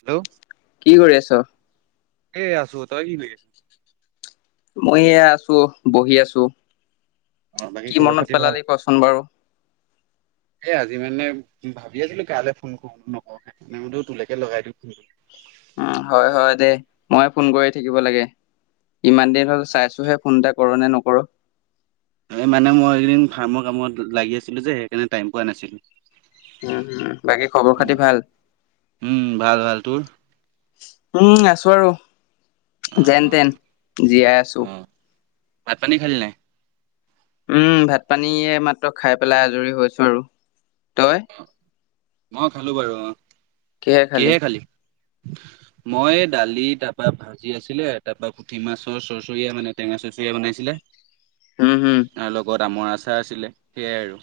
Hello কি কৰি আছ? এ আছোঁ। তই কি কৰি আছ? মই এয়া আছো, বহি আছো, অ বাকী কি খবৰ মনত খাতি ভাল? পেলালি, কচোন বাৰু? [inaudible] এয়া আজি মানে ভাবি আছিলো, কালে ফোন কৰো নকৰো, বোলো তোলেকে লগাই দিও ফোনটো। উম' হয় হয়, দে মই ফোন কৰি থাকিব লাগে। ইমান দিন হল, চাইছোঁহে ফোন এটা কৰ নে, নকৰ? এই মানে মই এইকিদিন ফাৰ্মৰ কামত লাগি আছিলোঁ যে, সেইকাৰণে টাইম পোৱা নাছিলোঁ। উম, উম, বাকী খবৰ খাতি ভাল? উম ভাল ভাল তোৰ? উম', আছোঁ আৰু অ অ। যেনতেন জীয়াই আছোঁ। ভাতঁ-পানী খালি নাই? উম' ভাত পানী এইমাত্ৰ খাই পেলাই, আজৰি হৈছোঁ, আৰু তই? মই খালো বাৰু, অ' কিহে খালি? মই দালি, তাৰপা ভাঁত ভাজি আছিলে, তাৰপা পুঠি মাছৰ চচৰীয়া, মানে টেঙা চৰচৰীয়া বনাইছিলে। হো' হো তাৰ লগত আমৰ আচাৰ আছিলে, সেয়াই আৰু।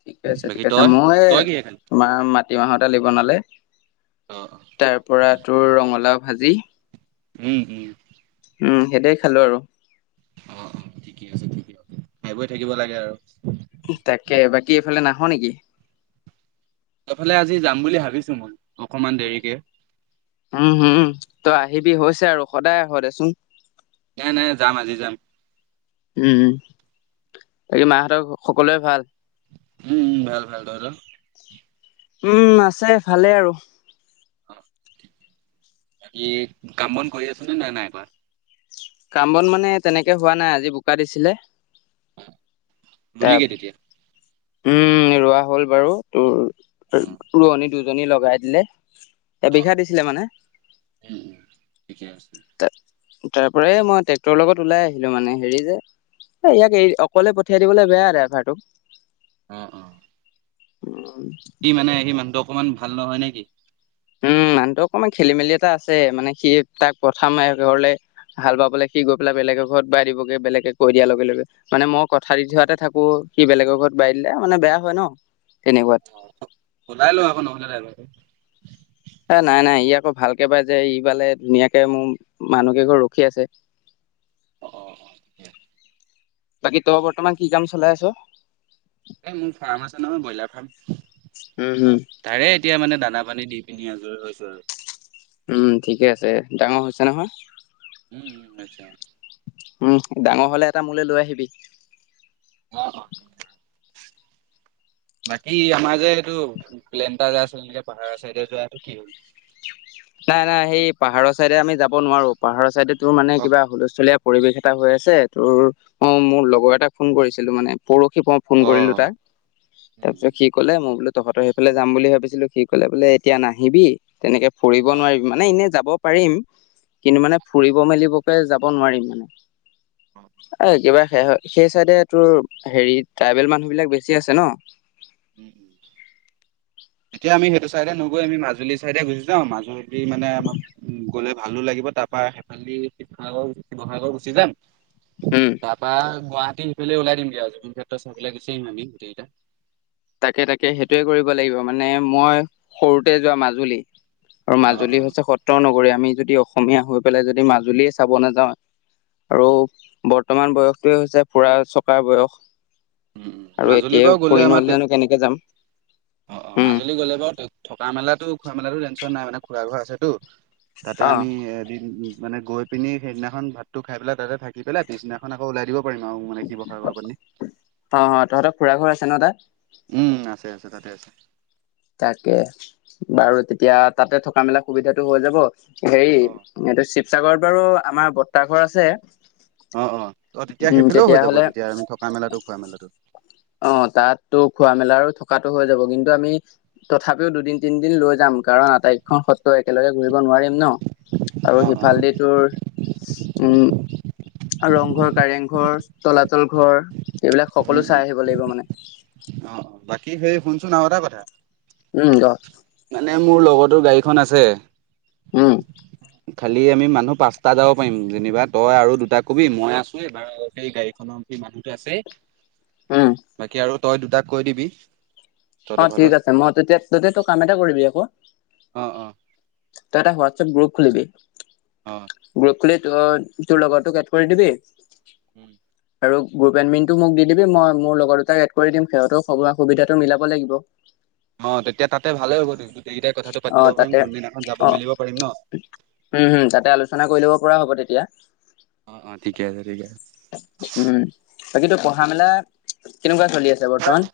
ঠিকে আছে, বাকী ঠিকে আছে, তই মই তই কিহে খালি? মা- মাঁটিমাহৰ দালি বনালে। অ' অ' তাৰ পৰাটোৰ ৰঙালাওঁ ভাঁজি। উম' উম' উম', সেইদৰেই খালোঁ আৰু। অ' অ' ঠিকে আছে, ঠিকে আছে, খাই-বই থাকিব লাগে আৰু। তাকে, বাকী এইফালে নাহ নেকি? তফালে আজি যাম বুলি ভাবিছো মই অকমান দেৰিকে। উম হম তই আহিবি হৈছে আৰু সদায় আহ দেচোন। নাই নাই যাম আজি যাম। উম বাকী মাহঁতৰ সকলোৱে ভাল!। উম ভাল ভাল আৰু। উম আছে ভালে আৰু। ই কাম বন কৰি আছো নে নাই নাই এবাৰ। কাম বন মানে তেনেকে হোৱা নাই আজি বোকা দিছে যে। [unintelligible] উম ৰোৱা হ'ল বাৰু তোৰ অ', ৰোৱনী দুজনী লগাই দিলে। এ অ', বিঘা দিছিলে মানে উম উম ঠিকে আছে ত। তাৰ পৰা মই ট্ৰেক্টৰৰ লগত ওলাই আহিলো মানে হেৰি যে। এ ইয়াক এই অকলে পঠিয়াই দিবলৈ বেয়া ড্ৰাইভাৰটোক। উম হম। [inaudible] কি মানে সি মানুহটো অকণমান ভাল নহয় নেকি?। মানহটো অকমান খেলি মেলি এটা আছে মানে সি তাক প্ৰথম ঘৰলে। হাল বাবলে সি গৈ পেলাই বেলেগে ঘৰত বাই দিবগ বেলেকে দিয়া লগে লগে। মানে মই কথা দি থোৱাতে থাকো সি বেলেগৰ ঘৰত বাই দিলে মানে বেয়া হয় ন তেনেকুৱাত। অ ওলাই লওঁ আকৌ নহ'লে ড্ৰাইভাৰটো। এ নাই নাই ই আকৌ ভালকে পায় যে ই বালে ধুনীয়াকে মোৰ মানুহ কেই ঘৰ ৰখি আছে। অ অ। বাকী তই বৰ্তমান কি কাম চলাই আছ। এই মোৰ ফাৰ্ম আছে নহয় ব্ৰইলাৰ ফাৰ্ম। উম, হম, তাৰে এতিয়া মানে দানা পানী দি পিনি আজৰি হৈছো আৰু। উম ঠিকে আছে ডাঙৰ হৈছে নহয়। উম আচ্ছা। উম ডাঙৰ হলে এটা মোলৈ লৈ আহিবি। অ। বাকী আমাৰ যে এইটো প্লেন এটা যাই আছিল নেক পাহাৰ চাইডে যোৱাটো কি হ'ল। নাই নাই সেই পাহাৰৰ চাইডে আমি যাব নোৱাৰো পাহাৰৰ চাইডে তোৰ মানে উম, কিবা হুলস্থলীয়া। পৰিৱেশ এটা হৈ আছে তোৰ অ মোৰ লগৰ এটাক ফোন কৰিছিলো মানে পৰহি। ফোন কৰিলোঁ তাক। [inaudible] তাৰ পিছত সি কলে মই বোলে তহঁতৰ সেইফালে যাম বুলি ভাবিছিলো সি কলে বোলে এতিয়া নাহিবি তেনেকে। ফুৰিব নোৱাৰিম মানে এনেই যাব পাৰিম কিন্তু মানে ফুৰিব মেলিবকে যাব নোৱাৰিম মানে। অ একেবাৰে হে হয়। সেই চাইডে তোৰ হেৰি ট্ৰাইবেল মানুহ বিলাক বেছি আছে ন। উ উ এতিয়া আমি সেইটো চাইডে নগৈ আমি মাজুলী চাইডে গুচি যাওঁ মাজুলী। মানে আমাক গ'লে ভালো লাগিব তাৰ পৰাৰা সেইফালি শিৱসাগৰ শিৱসাগৰ গুচি যাম। উম। বা গুৱাহাটী সিফালে ওলাই দিমগৈ আৰু জুিন কেত্ৰত চ পেলাই গুচ আহিম আম গোটেইকেইটা। তাকে তাকে সেইটোৱে কৰিব লাগিব। মানে মই সৰুতে যোৱা মাজুলী। আৰু অ', মাজুলী অ', হৈছে সত্ৰ নগৰী আমি যদি অসমীয়া হৈ পেলাই যদি মাজুলীয়ে চাব নাযাওঁ। আৰু বৰ্তমান বয়সটোৱে হৈছে ফুৰা চকাৰ বয়স। উম, উম, আৰু মাজুলী এতিয়া বাৰু গ'লে ফুৰি আমাৰ তে নহ'লেনো কেনেকে যাম? অ', অ', হম। মাজুলী গ'লে বাৰু থকা মেলাতো খোৱা মেলাতো টেনশ্যন নাই, মানে খুৰা ঘুৰা আছে টো। তাতে অ অ আমি এদিন মানে গৈ এইপিনি সেইদিনাখন ভাতটো খাই পেলাই তাতে থাকি পেলাই, পিছদিনাখনকৌ ওলাই দিবাৰিম আৰু মানে শিৱসাৰ [unintelligible] অ তহতৰ খুৰা ঘৰ আছে ন তাত? উম আছে আছে তাতে আছে। তাকে। বাৰু তেতিয়া তাতে থকা মেলা সুবিধাটো হৈ যাব। হেৰি অ', এইটো শিৱসাগৰত বাৰু আমাৰ বৰ্তাঘৰ আছে। অ অ ত তেতিয়া উম সেইফালেও হৈ যাব তেতিয়াহ'লে তেতিয়া আমি থকা মেলাতো খোৱা মেলাতো। অ তাতো খোৱা মেলা থকাতটো হৈ যাব কিন্তু আমি তথাপিও দুদিন তিনিদিন লৈ যাম কাৰণ আটাইকখন ত একেলগে ঘুৰিব নোৱাৰিম ন। আৰু অ', অ', সিফাল দি তোৰ উম আৰু ৰংঘৰ কাৰেং ঘৰ, তলাতল ঘৰ, এইবিলাক উম, সকলো উম, চাই আহিব লাগিব মানে। অ বাকী সেই শুনচোন আৰু এটা কথা উম ক মানে মোৰ লগৰতো গাড়ীখন আছে। উম। খালি আমি মানুহ পাঁচটা যাব পাৰিম। যেনিবা তই আৰু দুটা কবি মই আছো এইবাৰ সেই গাড়ীখনৰ সেই মানুহতো আছে। উম। বাকী আৰু তই দুটাক কৈ দিবি। অ তহঁতৰ ঠিক ফালৰ। আছে। মই তেতিয়া তেতিয়া তই কাম এটা কৰিবি আকৌ। অ অ। তই এটা হোৱাটছএপ গ্ৰুপ খুলিবি, অ', গ্ৰুপ খুলি ত তোৰ লগৰ তোক কেট কৰি দিবি, উম। আৰু গ্ৰুপ এণ্টমিনটো মোক দি দিবি, মই মোৰ লগৰ দুটাক এড কৰি দিম সিহঁতেও স সুবিধাটো মিলাব লাগিব। অ তেতিয়া তাতে ভালে হ'ব গোটেইকেইটাই কথাটো পাতি অ ল'ব তাতে পাৰিম কোনদিনাখন যাব অ মেলিব পাৰিম ন। উম হুম তাতে আলোচনা কৰি ল'ব পৰা হ'ব তেতিয়া। অ অ ঠিকে আছে, ঠিক আছে। উম বাকীতো পঢ়া-মেলা কেনেকুৱা চলি আছে বৰ্তমান?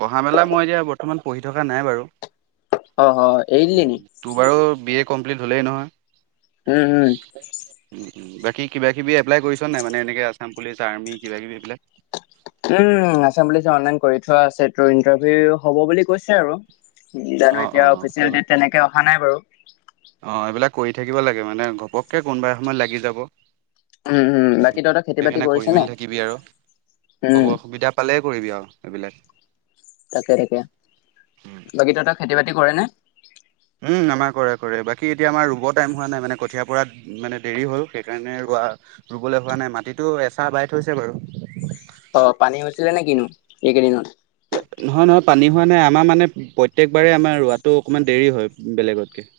পঢ়া-মেলা মই এতিয়া বৰ্তমান পঢ়ি থকা নাই বাৰু। অ অ এৰি দিলি নি তোৰ বাৰু বি এ কমপ্লিট হ'লেই উম উম নহয়। বাকী কিবাকিবি এপ্লাই কৰিছ নাই, মানে এনেকৈ আছাম পুলিচ, আৰ্মি কিবা কিবি এইবিলাক? উম আছাম পুলিচ অনলাইন কৰি থোৱা আছে, তোৰ ইণ্টাৰভিউ হ'ব বুলি কৈছে আৰু। অ জানো অ এতিয়া কৰিব অফিচিয়েল তেনেকে অহা নাই বাৰু। অ এইবিলাক কৰি থাকিব লাগে মানে ঘপককে কোনোবা এ সময়ত লাগি যাব। উম উম বাকী তহঁতৰ খেতি বাতি সেইকাৰণে কৰিছে কৰি নে? মেলি থাকিবি আৰু। উম খবৰ অসুবিধা পালে কৰিবি আৰু এইবিলাক। তাকে তাকে বাকী তহঁতৰ খেতি বাতি কৰে নে? উম আমাৰ কৰে কৰে। বাকী এতিয়া আমাৰ ৰুব টাইম হোৱা নাই মানে কঠিয় পৰাত মানে দেৰি হ'ল। সেইকাৰণে ৰোৱা ৰুবলৈ হোৱা নাই মাটিতটো এচাহ বাই থৈছে বাৰু। অ পানী হৈছিলে নে কিনো এইকেইদিনত? নহয় নহয় পানী হোৱা নাই আমাৰ মানে প্ৰত্যেকবাৰেই আমাৰ ৰোৱাটো অকমান দেৰি হয় বেলেগতকে। [inaudible]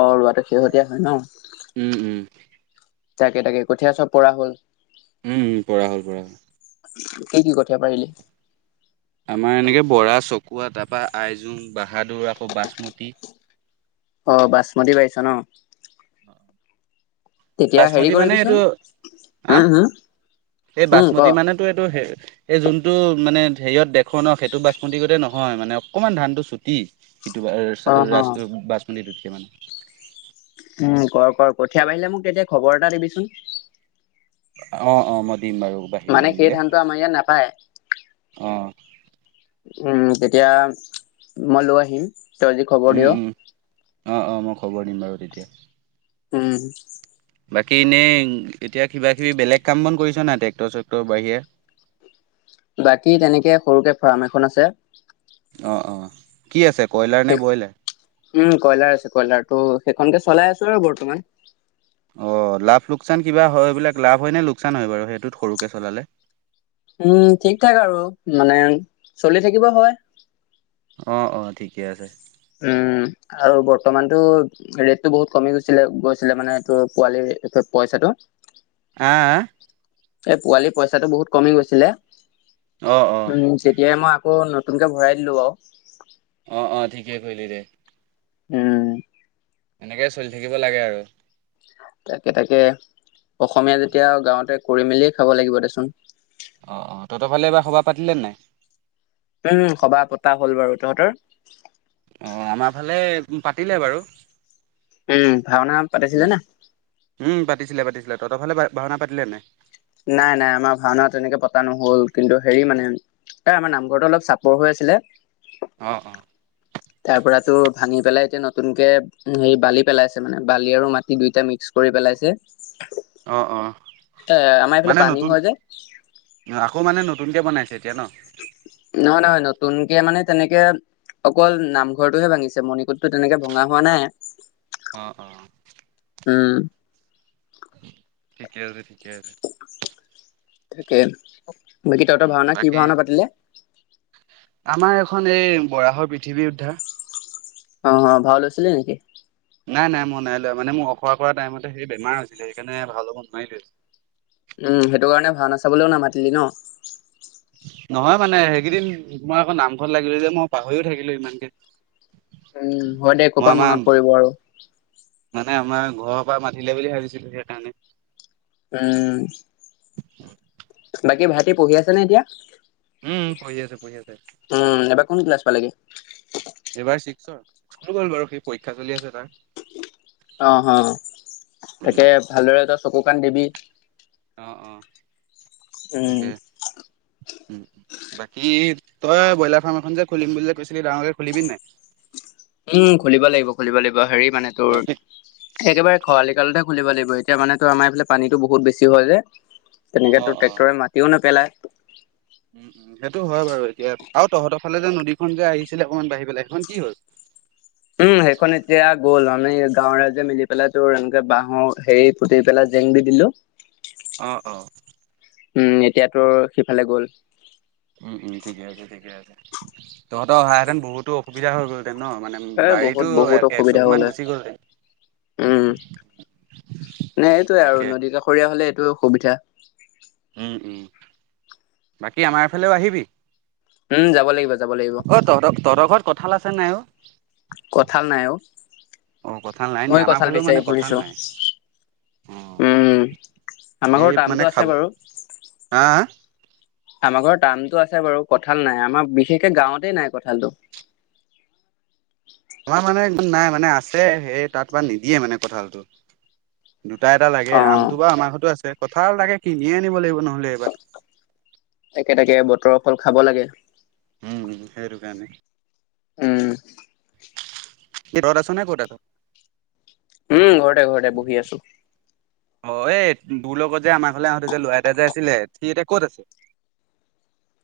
অ' ৰুৱাটো শেহতীয়া হয় ন। উম উম' তাকে তাকে, কঠীয়া চব পৰা হ'ল। উম উম' পৰা হ'ল পৰা হ'ল। কি কি কঠীয়া পাৰিলি? আমাৰ এনেকে বৰা চকোৱা তাপা আইজোং বাহাদোৰ আকৌ বাচমতি। অ' বাচমতী পাৰিছ ন। অঁ' তেতিয়া হেৰি বাচমতি মানে কৰিবিচোন এইটো আঁ উম হম এই উম ক বাচমতি মানেটো এইটো হে- এই যোনটো মানে হেৰিয়ত দেখোঁ ন সেইটো বাচমতি গতে নহয় মানে অকমান ধানটো চুটি। ইটো বাই অ হ ৰাছ বাচমতিটোতকে মানে। উম' কৰ কৰ কঠিয়া বাৰিলে মোক তেতিয়া খবৰ এটা দিবিচোন। অঁ অঁ' মই দিম বাৰু বাহিলে মানে সেই মেলিলে। ধানটো আমাৰ ইয়াত নাপায় অঁ' উম' তেতিয়া মই লৈ আহিম, তই যদি খবৰ দিয়। অঁ অঁ মই খবৰ দিম বাৰু তেতিয়া। উম' বাকী এনেই এতিয়া কিবা কিবি বেলেগ কাম বন কৰিছ নাই ট্ৰেক্টৰ চেক্টৰ বাহিৰে। বাকী তেনেকে সৰুকে ফাৰ্ম এখন আছে। অঁ অঁ কি আছে কয়লাৰ নে ব্ৰইলাৰ? উম' কয়লাৰ আছে কয়লাৰ তো সেইখনকে চলাই আছো আৰু বৰ্তমান। অ' লাভ লোকচান কিবা হয় বোলে। লাভ হয় নে লোকচান হয় বাৰু সেইটোত সৰুকে চলালে। উম' ঠিক ঠাক আৰু মানে চলি থাকিব হয়। অঁ অঁ' ঠিকে আছে। উম' আৰু বৰ্তমানটো- ৰেটটো বহুত কমি গৈছিলে গৈছিলে মানে এইটো পোৱালিৰ এটো পইচাটো। আঁ আঁ। এই পোৱালি পইচাটো বহুত কমি গৈছিলে। অ অ উম' তেতিয়াই মই- কৌ নতুনকে ভৰাই দিলোঁ বাউ। অঁ অঁ ঠিকেই কৈলি দে। উম' এনেকে চলি থাকিব লাগে আৰু। তাকে তাকে, অসমীয়া যেতিয়া আও গাঁৱতে কৰি মেলিয়ে খাব লাগিব দেচোন। অঁ অঁ তহঁতৰ ফালে এইবাৰ সবাহ পাতিলেনে নাই। উম' সবাহ পতা হ'ল বাৰু তহঁতৰ। অঁ আমাৰ ফালে পাতিলে বাৰু। উম' ভাওনা পাতিছিলে উম না। উম' পাতিছিলে পাতিছিলে। তহতৰফালে ভাওনা পাতিলে নে নাই? নাই নাই আমাৰ ভাওনা তেনেকে পতা নহ'ল, কিন্তু হেৰি মানে- এ আমাৰ নামঘৰটো অলপ চাপৰ হৈ আছিলে- অঁ অঁ' তাৰ পৰাতো ভাঙি পেলাই এতিয়া নতুনকে- উম' এই বালি পেলাইছে মানে, বালি আৰু মাটি দুইটা মিক্স কৰি পেলাইছে। অঁ অঁ এ আমাৰ এইফালে মানে পানী হয় নতুন- যে আকৌ মানে নতুনকে বনাইছে এতিয়া ন নহয় নহয় নতুনকে মানে তেনেকে অকল নামঘৰটোহে ভাঙিছে মণিকুটতো তেনেকে ভঙা হোৱা নাই অ অ উম ঠিকে আছে ঠিকে আছে তাকে বাকী তহঁতৰ ভাওনা কি বাকী ভাওনা পাতিলে আমাৰ এখন এই বৰাহৰ পৃথিৱী উদ্ধাৰ অ, অ ভাও লৈছিলি নেকি নাই নাই মই নাই লোৱা মানে মোৰ অখৰা কৰা টাইমতে সেই বেমাৰ হৈছিলে সেইকাৰণে ভাও লব নোৱাৰিলোৱে উম সেইটো কাৰণে ভাওনা চাবলৈয়ো নামাতিলি ন নহয় মানে সেইকেইদিন তোমাৰ আকৌ নামঘৰত লাগিলোঁ যে মই পাহৰিও থাকিলোঁ ইমানকে উম, হয় দে মই ক'পা আমাৰ মনত পৰিব আৰু মানে আমাৰ ঘৰৰ পৰা মাতিলে বুলি ভাবিছিলো সেইকাৰণে উম বাকী ভাইটি পঢ়ি আছেনে এতিয়া উম পঢ়ি আছে পঢ়ি আছে উম এবাৰ কোন ক্লাছ পালেগে এইবাৰ ছিক্সত স্কুল গ'ল বাৰু সি পৰীক্ষা চলি আছে তাৰ অ হ তাকে ভালদৰে তই চকু কাণ দিবি অ অ উম, তাকে উম বাকী তই ব্ৰইলাৰ ফাৰ্ম এখন যে খুলিম বুলি কৈছিলি ডাঙৰকে খুলিবি নাই উম খুলিব লাগিব খুলিব লাগিব হেৰি মানে তোৰ একেবাৰে খৰালি কালতহে খুলিব লাগিব এতিয়া মানে আমাৰফালে পানীটো বহুত বেছি হয় যে তেনেকেতো অ', অ'। ট্ৰেক্টৰে মাটিও নেপেলায় উম উম সেইটো হয় বাৰু এতিয়া আৰু তহঁতৰ ফালে যে নদীখন যে আহিছিলে অকমান বাঢ়ি পেলাই সেইখন কি হল উম সেইখন এতিয়া গ'ল মানে গাঁৱৰ ৰাইজে মিলি পেলাই তোৰ এনেকে বাঁহৰ হেৰি পোটি পেলাই জেং দি দিলো অ অ উম এতিয়া তোৰ সিফালে গ'ল উম উম ঠিকে আছে ঠিকে আছে তহঁতৰ অহা হেতেন বহুতো অসুবিধা হৈ গ'লহঁতেন ন মানে এ বহুত বাৰীতো বহুত অসুবিধা এচুক মান হ'লে গুচি উম মানে এইটোয়ে আৰু গ'লহেঁতেন। নদী কাষৰীয়া হ'লে এইটোৱে সুবিধা উম উম বাকী আমাৰফালেও আহিবি উম, যাব লাগিব যাব লাগিব অ তহত তহতৰ ঘৰত কঁঠাল আছে নাই অ কঠাল নাই অ অ কঁঠাল নাই নি মই আমাৰ কঠাল ফালেও মানে বিচাৰি কঁঠাল ফুৰিছো নাই অ। উম আমাৰ এই ঘৰত মানে টামটো খাব আছে বাৰু হা হা আমাৰ ঘৰত টামতো আছে বাৰু কঁঠাল নাই আমাৰ বিশেষকে গাঁৱতেই নাই কঁঠালটো আমাৰ মানে নাই মানে আছে সেই তাত মানে নিদিয়ে মানে কঁঠালটো দুটা এটা লাগে অ আমটো বাৰু আমাৰ ঘৰতো আছে কঁঠাল তাকে কিনিয়ে আনিব লাগিব নহ'লে এইবাৰ তাকে তাকে বতৰৰ ফল খাব লাগে উম সেইটো কাৰণে উম এতিয়া ঘৰত আছ নে কত আছ উম ঘৰতে ঘৰতে বহি আছো [unintelligible] মই এই তোৰ লগত যে আমাৰ ঘলে আহোঁতে যে ল'ৰা এটা যে আছিলে সি এতিয়া ক'ত আছে।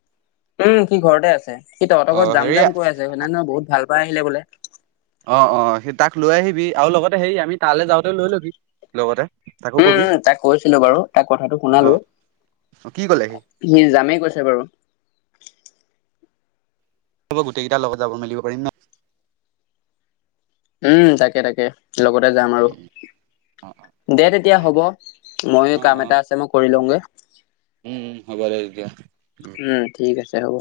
[unintelligible] উমঁ সি ঘৰতে আছে সি তহতৰ ঘত অ' যাম হেৰি যাম কৈ আছে হয়নে নহয় বহুত ভাল পাই আহিলে বোলে। অঁ অঁ সি তাক লৈ আহিবি আৰু লগতে হেৰি আমি তালৈ যাওঁতেও লৈ ল'বি লগতে। তাকো উমঁ কবি উমঁ তাক কৈছিলো বাৰু তাক কথাটো অ' শুনালোঁ। অ কি ক'লে সি যামেই কৈছে বাৰু। হ'ব গোটেইকেটা লগত যাব মেলিব পাৰি ন। উমঁ তাকে তাকে লগতে যাম আৰু। অ' দে তেতিয়া হ'ব ময়ো অ' কাম এটা আছে মই কৰি লওঁগে। উমঁ হ'ব দে তেতিয়া। উমঁ ঠিক আছে হ'ব।